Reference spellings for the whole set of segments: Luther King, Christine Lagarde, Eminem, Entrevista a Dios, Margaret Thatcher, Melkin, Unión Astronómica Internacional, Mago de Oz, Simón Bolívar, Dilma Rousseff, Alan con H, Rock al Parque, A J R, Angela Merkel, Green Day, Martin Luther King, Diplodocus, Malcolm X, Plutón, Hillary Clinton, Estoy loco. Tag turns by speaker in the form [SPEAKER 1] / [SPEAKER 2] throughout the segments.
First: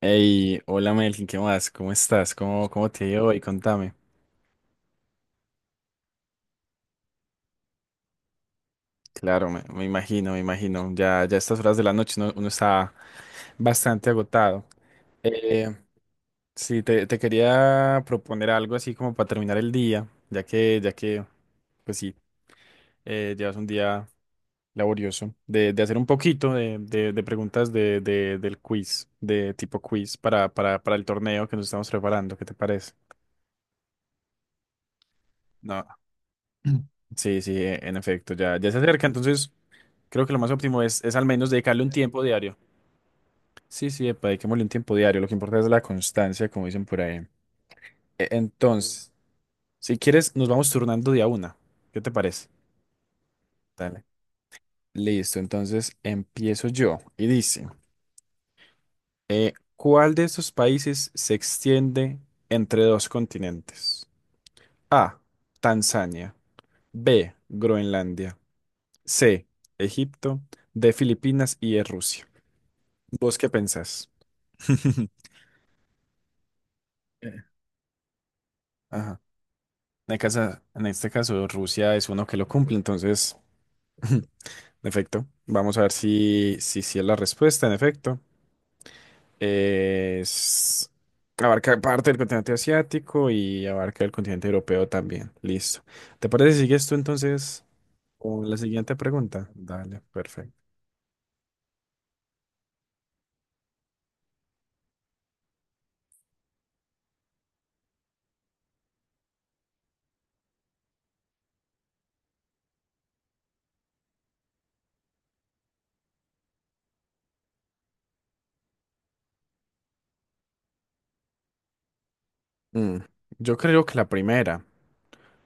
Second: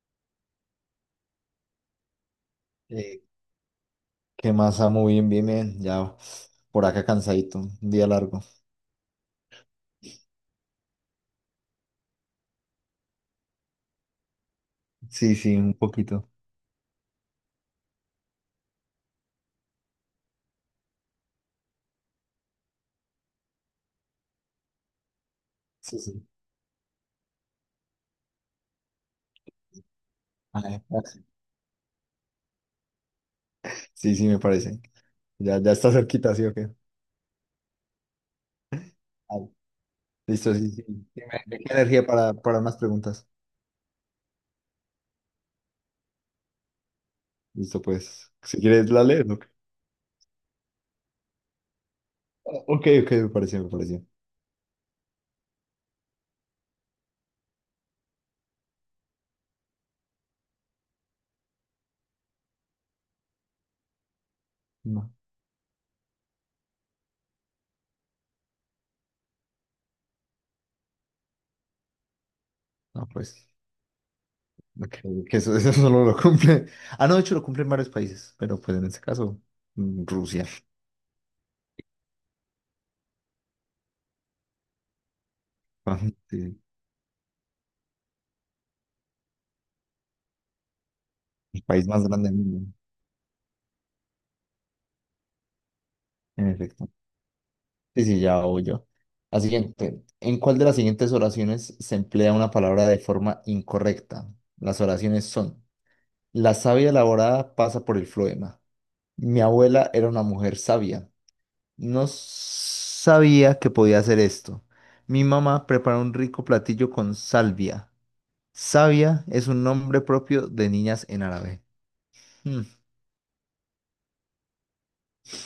[SPEAKER 1] Hey, hola Melkin, ¿qué más? ¿Cómo estás? ¿Cómo te ha
[SPEAKER 2] Eh,
[SPEAKER 1] ido hoy? Contame.
[SPEAKER 2] ¿Qué más, Samu? Bien, bien, bien. Ya por acá cansadito, un día largo.
[SPEAKER 1] Claro, me imagino, me imagino. Ya, ya a estas horas de la noche uno está bastante agotado.
[SPEAKER 2] Sí, sí, un
[SPEAKER 1] Eh,
[SPEAKER 2] poquito.
[SPEAKER 1] sí, te quería proponer algo así como para terminar el día, ya que, pues sí, llevas un día laborioso, de hacer
[SPEAKER 2] Sí,
[SPEAKER 1] un
[SPEAKER 2] sí.
[SPEAKER 1] poquito de preguntas del quiz, de tipo quiz para,
[SPEAKER 2] Ay,
[SPEAKER 1] para, para el torneo que nos estamos preparando. ¿Qué te parece?
[SPEAKER 2] sí, sí, me parece. Ya, ya
[SPEAKER 1] No,
[SPEAKER 2] está cerquita, ¿sí o qué?
[SPEAKER 1] sí, sí, en efecto, ya se acerca,
[SPEAKER 2] Ah,
[SPEAKER 1] entonces. Creo que lo más
[SPEAKER 2] listo, sí,
[SPEAKER 1] óptimo
[SPEAKER 2] sí.
[SPEAKER 1] es
[SPEAKER 2] ¿Qué
[SPEAKER 1] al menos dedicarle un
[SPEAKER 2] energía
[SPEAKER 1] tiempo
[SPEAKER 2] para
[SPEAKER 1] diario.
[SPEAKER 2] más preguntas?
[SPEAKER 1] Sí, sí, epa, dediquémosle un tiempo diario. Lo que importa es la constancia, como dicen por ahí.
[SPEAKER 2] Listo,
[SPEAKER 1] E-
[SPEAKER 2] pues. Si quieres, la
[SPEAKER 1] Entonces,
[SPEAKER 2] lees, ¿o qué?
[SPEAKER 1] si quieres, nos vamos turnando día una. ¿Qué te parece?
[SPEAKER 2] Ah, ok, ok, me pareció, me pareció.
[SPEAKER 1] Dale. Listo, entonces empiezo yo. Y dice, ¿cuál de estos países se extiende entre dos continentes?
[SPEAKER 2] No,
[SPEAKER 1] A, Tanzania. B, Groenlandia. C, Egipto. D, Filipinas y E, Rusia.
[SPEAKER 2] no,
[SPEAKER 1] ¿Vos
[SPEAKER 2] pues.
[SPEAKER 1] qué pensás?
[SPEAKER 2] Ok, que eso, eso solo lo cumple. Ah, no, de hecho
[SPEAKER 1] Eh,
[SPEAKER 2] lo cumplen varios países, pero pues en este
[SPEAKER 1] Ajá.
[SPEAKER 2] caso,
[SPEAKER 1] En
[SPEAKER 2] Rusia.
[SPEAKER 1] casa- en este caso, Rusia es uno que lo cumple, entonces, en efecto, vamos a ver si,
[SPEAKER 2] Sí,
[SPEAKER 1] si, si es la respuesta, en efecto. Es,
[SPEAKER 2] el
[SPEAKER 1] abarca
[SPEAKER 2] país más
[SPEAKER 1] parte del
[SPEAKER 2] grande del
[SPEAKER 1] continente
[SPEAKER 2] mundo,
[SPEAKER 1] asiático y abarca el continente europeo también. Listo. ¿Te
[SPEAKER 2] en
[SPEAKER 1] parece si sigues
[SPEAKER 2] efecto.
[SPEAKER 1] tú entonces
[SPEAKER 2] Sí, sí, ya
[SPEAKER 1] con la
[SPEAKER 2] huyo.
[SPEAKER 1] siguiente
[SPEAKER 2] La
[SPEAKER 1] pregunta? Dale,
[SPEAKER 2] siguiente. ¿En
[SPEAKER 1] perfecto.
[SPEAKER 2] cuál de las siguientes oraciones se emplea una palabra de forma incorrecta? Las oraciones son: la savia elaborada pasa por el floema. Mi abuela era una mujer sabia. No sabía que podía hacer esto. Mi mamá prepara un rico platillo con salvia. Savia es un nombre propio de niñas en árabe. Mm,
[SPEAKER 1] Mm, Yo creo que la primera,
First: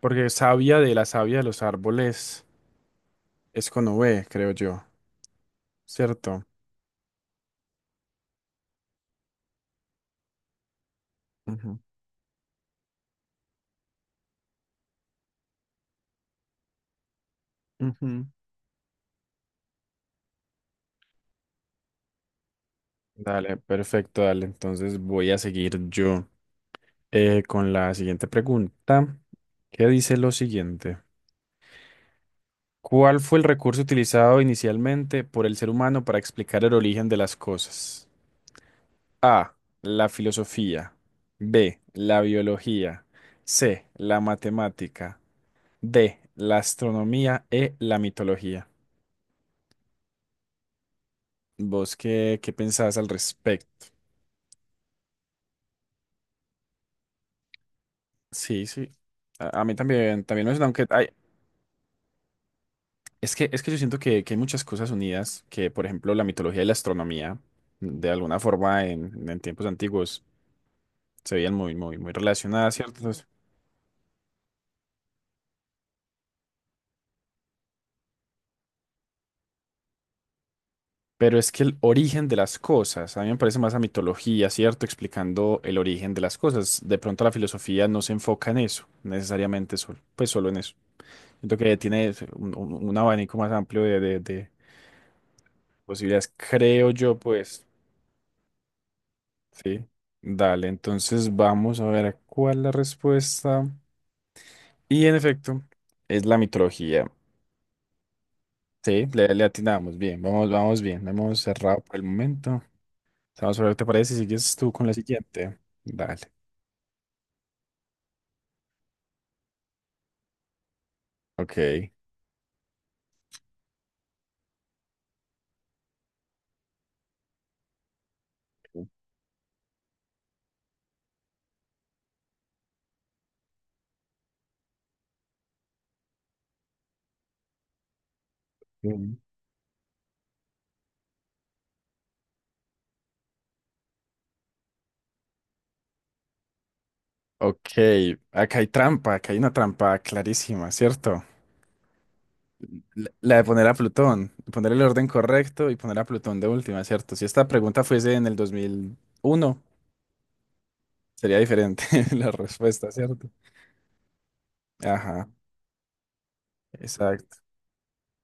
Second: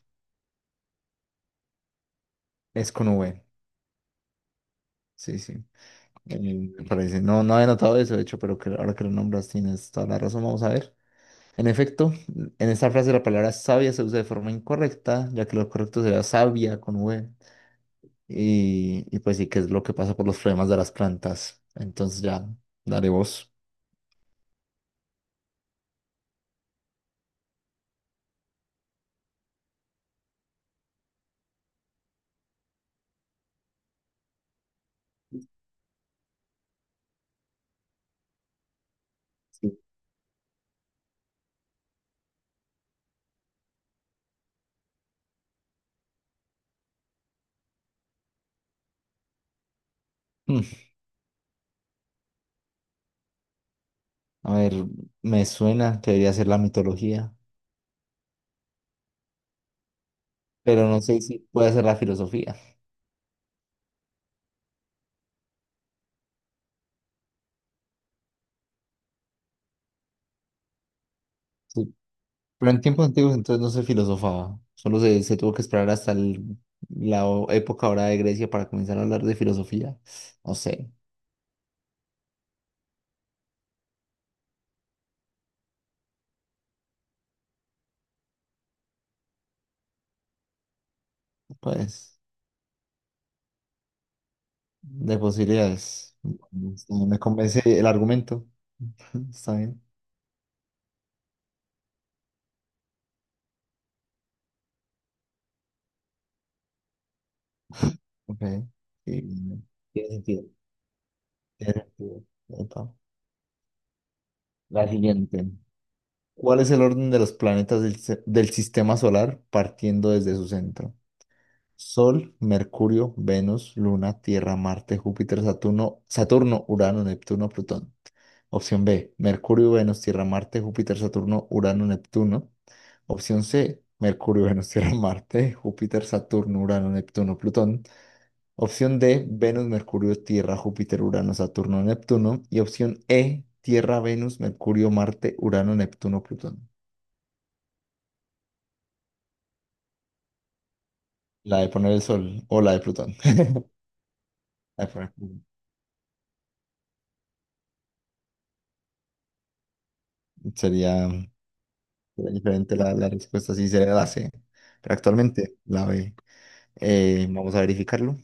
[SPEAKER 1] porque savia de la savia de los árboles
[SPEAKER 2] es con V.
[SPEAKER 1] es con V, creo yo,
[SPEAKER 2] Sí, sí.
[SPEAKER 1] ¿cierto?
[SPEAKER 2] Me parece. No, no había notado eso, de hecho, pero que ahora que lo nombras tienes toda la razón. Vamos a ver. En
[SPEAKER 1] Ujú,
[SPEAKER 2] efecto, en esta frase la palabra sabia se usa de forma incorrecta, ya que lo correcto sería sabia con V.
[SPEAKER 1] ujú.
[SPEAKER 2] Y, y pues sí, que es lo que pasa por los problemas de las plantas. Entonces ya daré voz.
[SPEAKER 1] Dale, perfecto, dale. Entonces voy a seguir yo con la siguiente pregunta, que dice lo siguiente. ¿Cuál fue el recurso utilizado inicialmente por el ser humano para explicar el origen de las cosas? A,
[SPEAKER 2] Sí.
[SPEAKER 1] la filosofía. B, la biología. C, la matemática. D, la astronomía. E, la mitología.
[SPEAKER 2] Mm,
[SPEAKER 1] ¿Vos qué pensás al respecto?
[SPEAKER 2] a ver, me suena que debería ser la mitología,
[SPEAKER 1] Sí, sí. A mí también, también me suena, aunque
[SPEAKER 2] pero no
[SPEAKER 1] hay,
[SPEAKER 2] sé si puede ser la filosofía.
[SPEAKER 1] es que, es que yo siento que hay muchas cosas unidas, que por ejemplo la mitología y la astronomía, de alguna forma en tiempos antiguos, se veían muy,
[SPEAKER 2] Sí,
[SPEAKER 1] muy, muy
[SPEAKER 2] pero
[SPEAKER 1] relacionadas,
[SPEAKER 2] en
[SPEAKER 1] ¿cierto?
[SPEAKER 2] tiempos
[SPEAKER 1] Entonces,
[SPEAKER 2] antiguos entonces no se filosofaba, se tuvo que esperar hasta la época ahora de Grecia para comenzar a hablar de filosofía. No sé,
[SPEAKER 1] pero es que el origen de las cosas, a mí me parece más la mitología, ¿cierto? Explicando el origen de las cosas. De pronto la filosofía no se enfoca en eso, necesariamente solo, pues solo en eso. Siento que tiene
[SPEAKER 2] pues.
[SPEAKER 1] un abanico más amplio de
[SPEAKER 2] De posibilidades.
[SPEAKER 1] posibilidades, creo
[SPEAKER 2] No
[SPEAKER 1] yo,
[SPEAKER 2] me convence
[SPEAKER 1] pues,
[SPEAKER 2] el argumento. Está bien.
[SPEAKER 1] sí. Dale, entonces vamos a ver cuál es la respuesta. Y en efecto, es la mitología.
[SPEAKER 2] Ok.
[SPEAKER 1] Sí,
[SPEAKER 2] Sí,
[SPEAKER 1] le atinamos
[SPEAKER 2] tiene
[SPEAKER 1] bien,
[SPEAKER 2] sentido.
[SPEAKER 1] vamos, vamos bien, la hemos
[SPEAKER 2] Tiene
[SPEAKER 1] cerrado por el
[SPEAKER 2] sentido.
[SPEAKER 1] momento.
[SPEAKER 2] Epa.
[SPEAKER 1] Vamos a ver, ¿te parece? Sigues tú con
[SPEAKER 2] La
[SPEAKER 1] la
[SPEAKER 2] siguiente.
[SPEAKER 1] siguiente. Dale.
[SPEAKER 2] ¿Cuál es el orden de los planetas del sistema solar partiendo desde su centro?
[SPEAKER 1] Ok.
[SPEAKER 2] Sol, Mercurio, Venus, Luna, Tierra, Marte, Júpiter, Saturno, Urano, Neptuno, Plutón. Opción B, Mercurio, Venus, Tierra, Marte, Júpiter, Saturno, Urano, Neptuno. Opción C, Mercurio, Venus, Tierra, Marte, Júpiter, Saturno, Urano, Neptuno, Plutón. Opción
[SPEAKER 1] Mm.
[SPEAKER 2] D, Venus, Mercurio, Tierra, Júpiter, Urano, Saturno, Neptuno. Y opción E, Tierra, Venus, Mercurio, Marte, Urano, Neptuno, Plutón.
[SPEAKER 1] Ok, acá hay trampa, acá hay una trampa clarísima, ¿cierto?
[SPEAKER 2] La de poner el sol o la de
[SPEAKER 1] La
[SPEAKER 2] Plutón.
[SPEAKER 1] la de poner a Plutón, poner el
[SPEAKER 2] La de
[SPEAKER 1] orden
[SPEAKER 2] poner Plutón.
[SPEAKER 1] correcto y poner a Plutón de última, ¿cierto? Si esta pregunta fuese en el 2001
[SPEAKER 2] Sería,
[SPEAKER 1] sería diferente la
[SPEAKER 2] sería diferente
[SPEAKER 1] respuesta,
[SPEAKER 2] la
[SPEAKER 1] ¿cierto?
[SPEAKER 2] respuesta si sería la C. Pero
[SPEAKER 1] Ajá,
[SPEAKER 2] actualmente la B.
[SPEAKER 1] exacto.
[SPEAKER 2] Vamos a verificarlo.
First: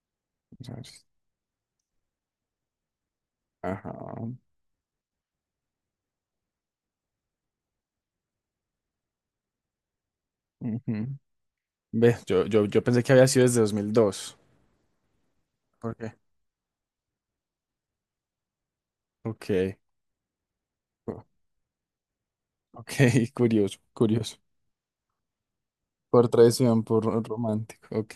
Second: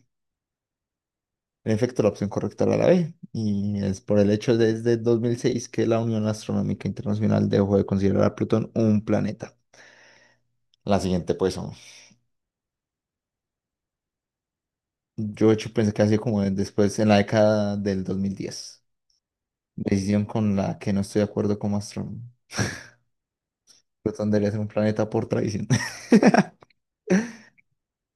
[SPEAKER 2] En efecto, la opción correcta era la B, y
[SPEAKER 1] Ajá.
[SPEAKER 2] es por el hecho de desde 2006 que la Unión Astronómica Internacional dejó de considerar a Plutón un planeta. La
[SPEAKER 1] Ujú.
[SPEAKER 2] siguiente, pues, son-
[SPEAKER 1] Ve, yo pensé que había sido desde 2002.
[SPEAKER 2] yo de hecho pensé
[SPEAKER 1] ¿Por
[SPEAKER 2] que
[SPEAKER 1] qué?
[SPEAKER 2] así como después, en la década del 2010.
[SPEAKER 1] Ok,
[SPEAKER 2] Decisión con la que no estoy
[SPEAKER 1] o-
[SPEAKER 2] de acuerdo como astrónomo.
[SPEAKER 1] ok, curioso,
[SPEAKER 2] Plutón
[SPEAKER 1] curioso.
[SPEAKER 2] debería ser un planeta por tradición.
[SPEAKER 1] Por traición, por romántico. Ok,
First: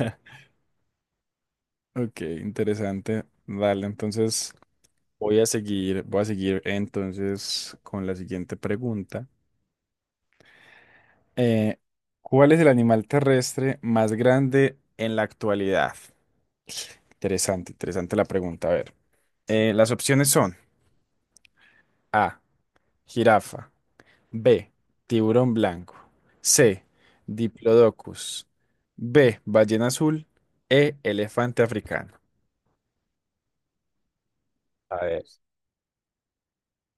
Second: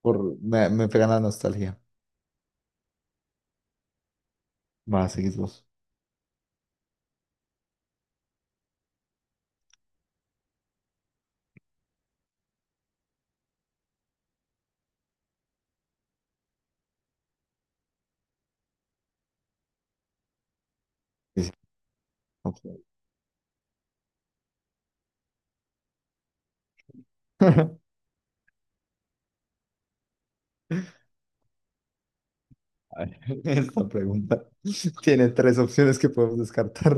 [SPEAKER 2] Por, me pega la nostalgia.
[SPEAKER 1] ok, interesante. Dale, entonces
[SPEAKER 2] Va, seguís vos.
[SPEAKER 1] voy a seguir entonces con la siguiente pregunta. Eh, ¿Cuál es el animal terrestre más grande en la actualidad? Interesante, interesante la pregunta. A ver, las opciones son
[SPEAKER 2] Sí, sí,
[SPEAKER 1] A,
[SPEAKER 2] ok.
[SPEAKER 1] jirafa, B. Tiburón blanco. C. Diplodocus. B. Ballena azul. E. Elefante africano.
[SPEAKER 2] A ver, esta pregunta
[SPEAKER 1] A ver.
[SPEAKER 2] tiene tres opciones que podemos descartar.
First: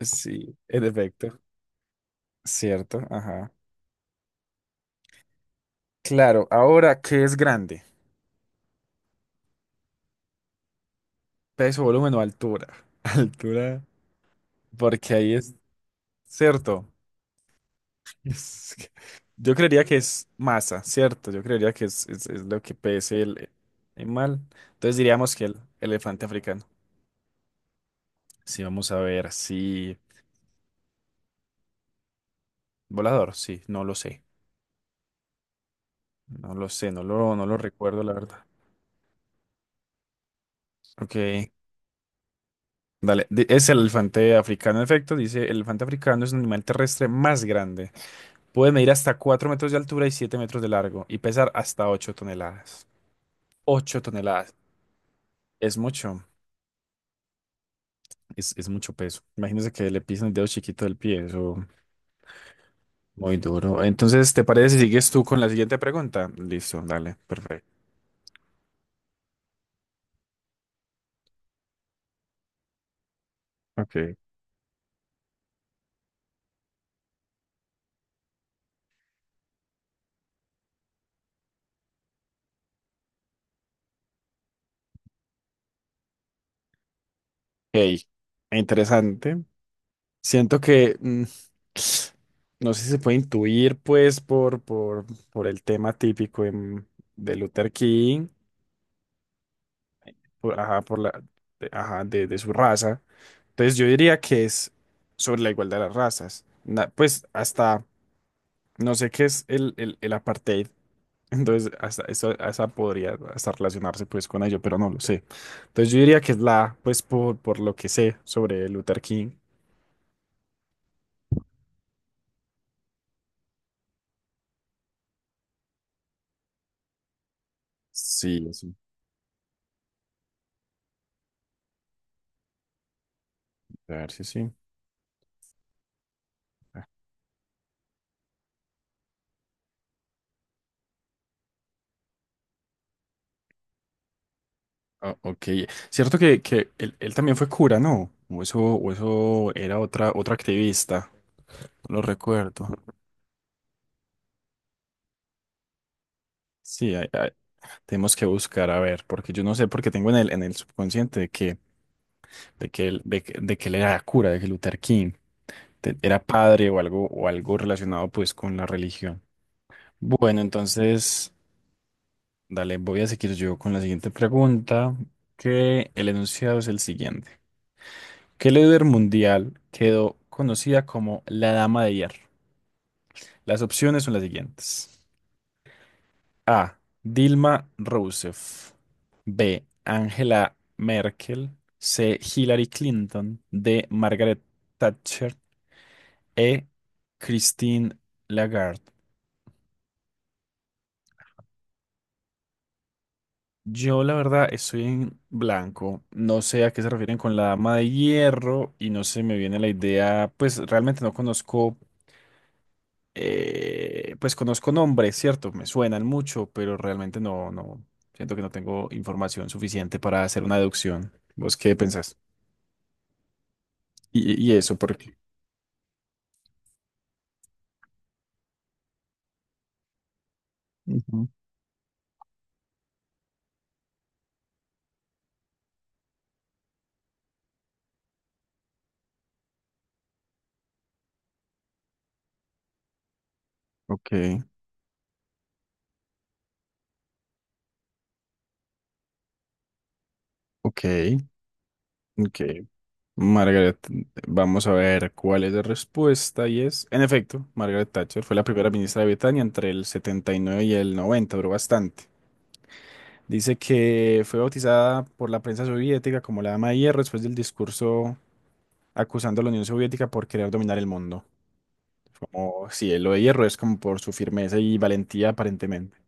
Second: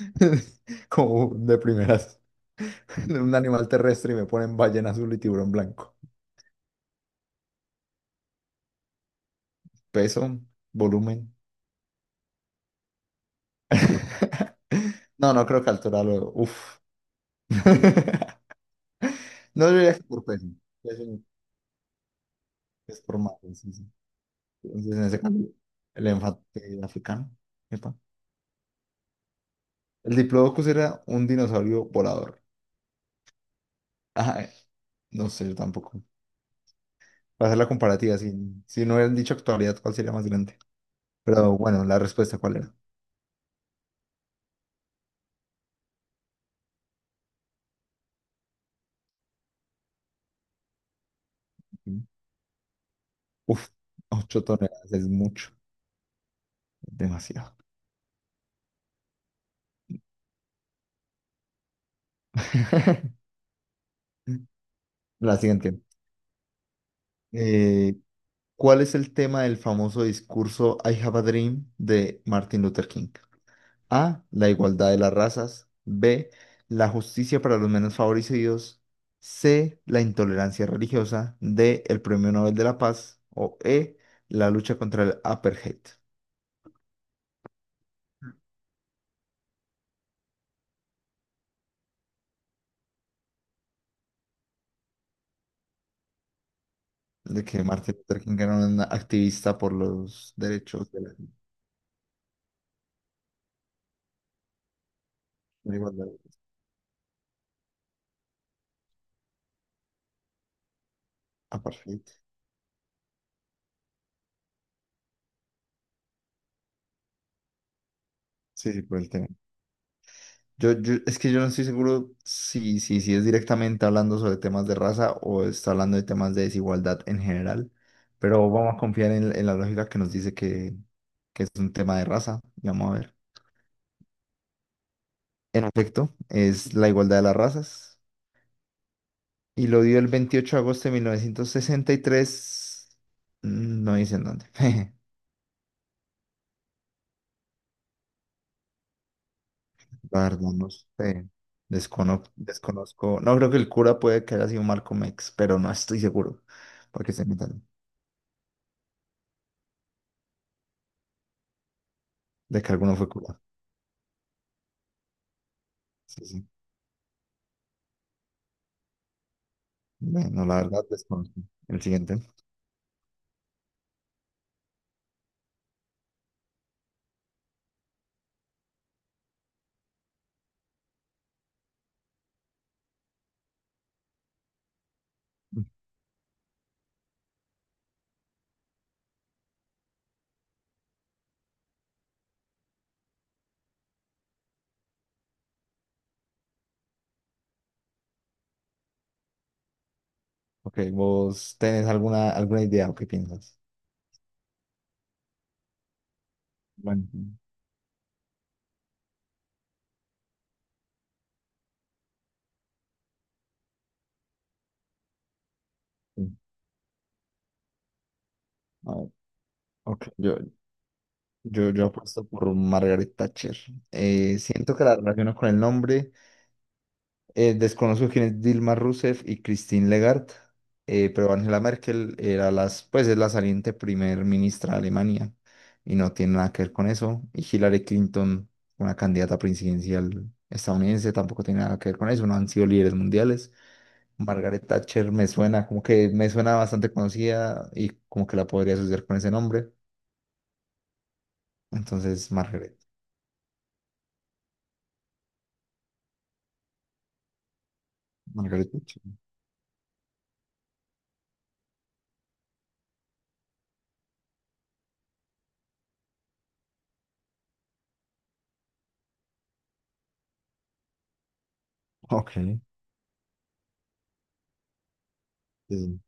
[SPEAKER 1] Sí, en
[SPEAKER 2] Como
[SPEAKER 1] efecto.
[SPEAKER 2] de primeras,
[SPEAKER 1] Cierto,
[SPEAKER 2] de un
[SPEAKER 1] ajá.
[SPEAKER 2] animal terrestre y me ponen ballena azul y tiburón blanco.
[SPEAKER 1] Claro, ahora, ¿qué es grande?
[SPEAKER 2] Peso, volumen.
[SPEAKER 1] Peso, volumen o altura. Altura, porque
[SPEAKER 2] No,
[SPEAKER 1] ahí
[SPEAKER 2] no
[SPEAKER 1] es
[SPEAKER 2] creo que altura lo. Uf.
[SPEAKER 1] cierto. Es que- Yo
[SPEAKER 2] No
[SPEAKER 1] creería
[SPEAKER 2] diría
[SPEAKER 1] que
[SPEAKER 2] que por
[SPEAKER 1] es
[SPEAKER 2] peso.
[SPEAKER 1] masa,
[SPEAKER 2] Peso
[SPEAKER 1] ¿cierto? Yo creería que es lo que
[SPEAKER 2] es por
[SPEAKER 1] pese
[SPEAKER 2] más.
[SPEAKER 1] el
[SPEAKER 2] Sí, sí.
[SPEAKER 1] animal.
[SPEAKER 2] Entonces,
[SPEAKER 1] Entonces
[SPEAKER 2] en ese
[SPEAKER 1] diríamos
[SPEAKER 2] caso,
[SPEAKER 1] que el
[SPEAKER 2] el
[SPEAKER 1] elefante africano.
[SPEAKER 2] enfate africano. Epa.
[SPEAKER 1] Sí, vamos a ver, sí.
[SPEAKER 2] El Diplodocus era un dinosaurio volador.
[SPEAKER 1] Volador, sí, no lo sé.
[SPEAKER 2] Ajá, no sé, yo tampoco.
[SPEAKER 1] No lo sé, no lo, no
[SPEAKER 2] Para
[SPEAKER 1] lo
[SPEAKER 2] hacer la
[SPEAKER 1] recuerdo, la
[SPEAKER 2] comparativa, si,
[SPEAKER 1] verdad.
[SPEAKER 2] si no hubieran dicho actualidad, ¿cuál sería más grande?
[SPEAKER 1] Ok,
[SPEAKER 2] Pero bueno, la respuesta, ¿cuál era?
[SPEAKER 1] dale. Es el elefante africano, en efecto. Dice, el elefante africano es un animal terrestre más grande. Puede medir hasta 4 metros de altura y 7 metros de largo y pesar hasta 8 toneladas.
[SPEAKER 2] Uf,
[SPEAKER 1] 8
[SPEAKER 2] 8
[SPEAKER 1] toneladas.
[SPEAKER 2] toneladas es mucho,
[SPEAKER 1] Es mucho,
[SPEAKER 2] demasiado.
[SPEAKER 1] es mucho peso. Imagínese que le pisan el dedo chiquito del pie, eso muy duro. Entonces, ¿te parece si sigues tú
[SPEAKER 2] La
[SPEAKER 1] con la siguiente
[SPEAKER 2] siguiente.
[SPEAKER 1] pregunta? Listo, dale, perfecto.
[SPEAKER 2] Eh, ¿Cuál es el tema del famoso discurso I Have a Dream de Martin Luther King?
[SPEAKER 1] Ok.
[SPEAKER 2] A. La igualdad de las razas. B. La justicia para los menos favorecidos. C. La intolerancia religiosa. D. El Premio Nobel de la Paz. O E. La lucha contra el apartheid.
[SPEAKER 1] Ok, interesante. Siento que, no sé si se puede intuir, pues, por el tema típico de
[SPEAKER 2] De que
[SPEAKER 1] Luther
[SPEAKER 2] Martin Luther
[SPEAKER 1] King,
[SPEAKER 2] King era un activista por los
[SPEAKER 1] por, ajá,
[SPEAKER 2] derechos
[SPEAKER 1] por
[SPEAKER 2] de la,
[SPEAKER 1] la, de, ajá, de su raza. Entonces yo diría que es sobre la
[SPEAKER 2] la
[SPEAKER 1] igualdad de las
[SPEAKER 2] igualdad.
[SPEAKER 1] razas. Na- pues hasta, no sé qué es el apartheid. Entonces, hasta
[SPEAKER 2] Apartheid.
[SPEAKER 1] eso, esa podría hasta relacionarse pues con ello, pero no lo sé. Entonces yo diría que es la, pues por lo que sé sobre
[SPEAKER 2] Sí, sí, por
[SPEAKER 1] Luther
[SPEAKER 2] el tema.
[SPEAKER 1] King.
[SPEAKER 2] Es que yo no estoy seguro si, si es directamente hablando sobre temas de raza o está hablando de temas de desigualdad en general, pero
[SPEAKER 1] Sí, sí.
[SPEAKER 2] vamos a confiar en la lógica que nos dice que es un tema de raza y vamos a ver.
[SPEAKER 1] A ver si sí.
[SPEAKER 2] En efecto, es la igualdad de las razas y lo dio el 28 de agosto de 1963, no dice dónde.
[SPEAKER 1] Ah, ok. Cierto que él también fue cura, ¿no? O eso era otra,
[SPEAKER 2] La
[SPEAKER 1] otra
[SPEAKER 2] verdad, no
[SPEAKER 1] activista.
[SPEAKER 2] sé.
[SPEAKER 1] No lo
[SPEAKER 2] Descono-
[SPEAKER 1] recuerdo.
[SPEAKER 2] desconozco. No creo que el cura puede que haya sido Malcolm X, pero no estoy seguro
[SPEAKER 1] Sí,
[SPEAKER 2] porque se metan
[SPEAKER 1] tenemos que buscar, a ver, porque yo no sé, porque tengo en el subconsciente
[SPEAKER 2] de que alguno fue cura.
[SPEAKER 1] de que él era cura, de que Luther King era
[SPEAKER 2] Sí, sí.
[SPEAKER 1] padre o algo, relacionado pues con la religión. Bueno,
[SPEAKER 2] Bueno, la verdad
[SPEAKER 1] entonces,
[SPEAKER 2] desconozco. El siguiente.
[SPEAKER 1] dale, voy a seguir yo con la siguiente pregunta, que el enunciado es el siguiente. ¿Qué líder mundial quedó conocida como la Dama de Hierro? Las opciones son las siguientes.
[SPEAKER 2] Mm.
[SPEAKER 1] A. Dilma Rousseff. B. Angela Merkel. C. Hillary Clinton. D. Margaret Thatcher. E. Christine Lagarde.
[SPEAKER 2] Ok, ¿vos tenés alguna, alguna idea o qué piensas?
[SPEAKER 1] Yo la verdad estoy en blanco. No sé a qué se
[SPEAKER 2] Bueno,
[SPEAKER 1] refieren con la dama de hierro y no se me viene la idea. Pues realmente no conozco pues conozco nombres, ¿cierto? Me suenan
[SPEAKER 2] sí.
[SPEAKER 1] mucho, pero realmente no, no, siento que no tengo
[SPEAKER 2] A ver,
[SPEAKER 1] información suficiente
[SPEAKER 2] ok.
[SPEAKER 1] para hacer una deducción. ¿Vos qué
[SPEAKER 2] Yo
[SPEAKER 1] pensás?
[SPEAKER 2] apuesto por Margaret Thatcher.
[SPEAKER 1] Y eso,
[SPEAKER 2] Siento que la
[SPEAKER 1] porque...
[SPEAKER 2] relaciono con el nombre. Desconozco quién es Dilma Rousseff y Christine Lagarde,
[SPEAKER 1] Ujú.
[SPEAKER 2] pero Angela Merkel era las, pues es la saliente primer ministra de Alemania y no tiene nada que ver con eso. Y Hillary Clinton, una candidata presidencial estadounidense, tampoco tiene nada que ver con eso, no han sido líderes mundiales.
[SPEAKER 1] Ok,
[SPEAKER 2] Margaret Thatcher me suena, como que me suena bastante conocida y como que la podría asociar con ese nombre.
[SPEAKER 1] ok,
[SPEAKER 2] Entonces,
[SPEAKER 1] ok. Margaret, vamos a ver cuál es la respuesta y es, en efecto, Margaret Thatcher fue la
[SPEAKER 2] Margaret
[SPEAKER 1] primera
[SPEAKER 2] Thatcher.
[SPEAKER 1] ministra de Britania entre el 79 y el 90. Duró bastante. Dice que fue bautizada por la prensa soviética como la Dama de Hierro después del discurso acusando a la Unión Soviética por querer dominar el mundo.
[SPEAKER 2] Ok,
[SPEAKER 1] Como si lo de hierro es como por su firmeza y valentía aparentemente.
[SPEAKER 2] sí,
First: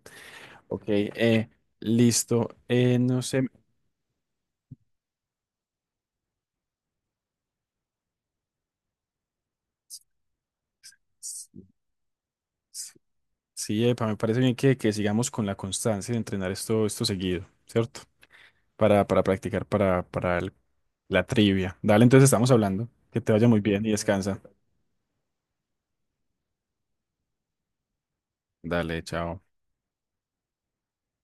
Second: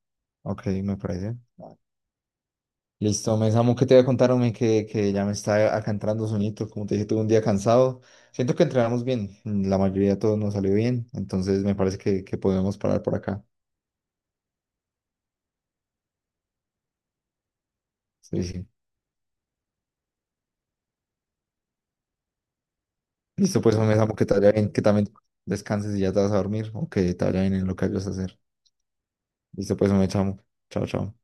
[SPEAKER 2] ok,
[SPEAKER 1] Ok,
[SPEAKER 2] me parece.
[SPEAKER 1] listo. No
[SPEAKER 2] Listo,
[SPEAKER 1] sé.
[SPEAKER 2] me Samu, ¿qué te voy a contar, hombre? Que ya me está acá entrando sonito. Como te dije, tuve un día cansado. Siento que entrenamos bien. La mayoría de todos nos salió bien.
[SPEAKER 1] s-
[SPEAKER 2] Entonces me parece que podemos
[SPEAKER 1] s-
[SPEAKER 2] parar por acá.
[SPEAKER 1] Sí, epa, me parece bien que sigamos con la constancia de entrenar esto seguido, ¿cierto?
[SPEAKER 2] Sí, sí.
[SPEAKER 1] Para practicar para la trivia. Dale, entonces estamos hablando. Que te vaya muy
[SPEAKER 2] Listo, pues,
[SPEAKER 1] bien y
[SPEAKER 2] hombre, Samu, que te
[SPEAKER 1] descansa.
[SPEAKER 2] vaya bien, que también descanses y ya te vas a dormir o que te vaya bien en lo que vayas a hacer.
[SPEAKER 1] Dale, chao.
[SPEAKER 2] Listo, pues, hombre, Samu. Chao, chao.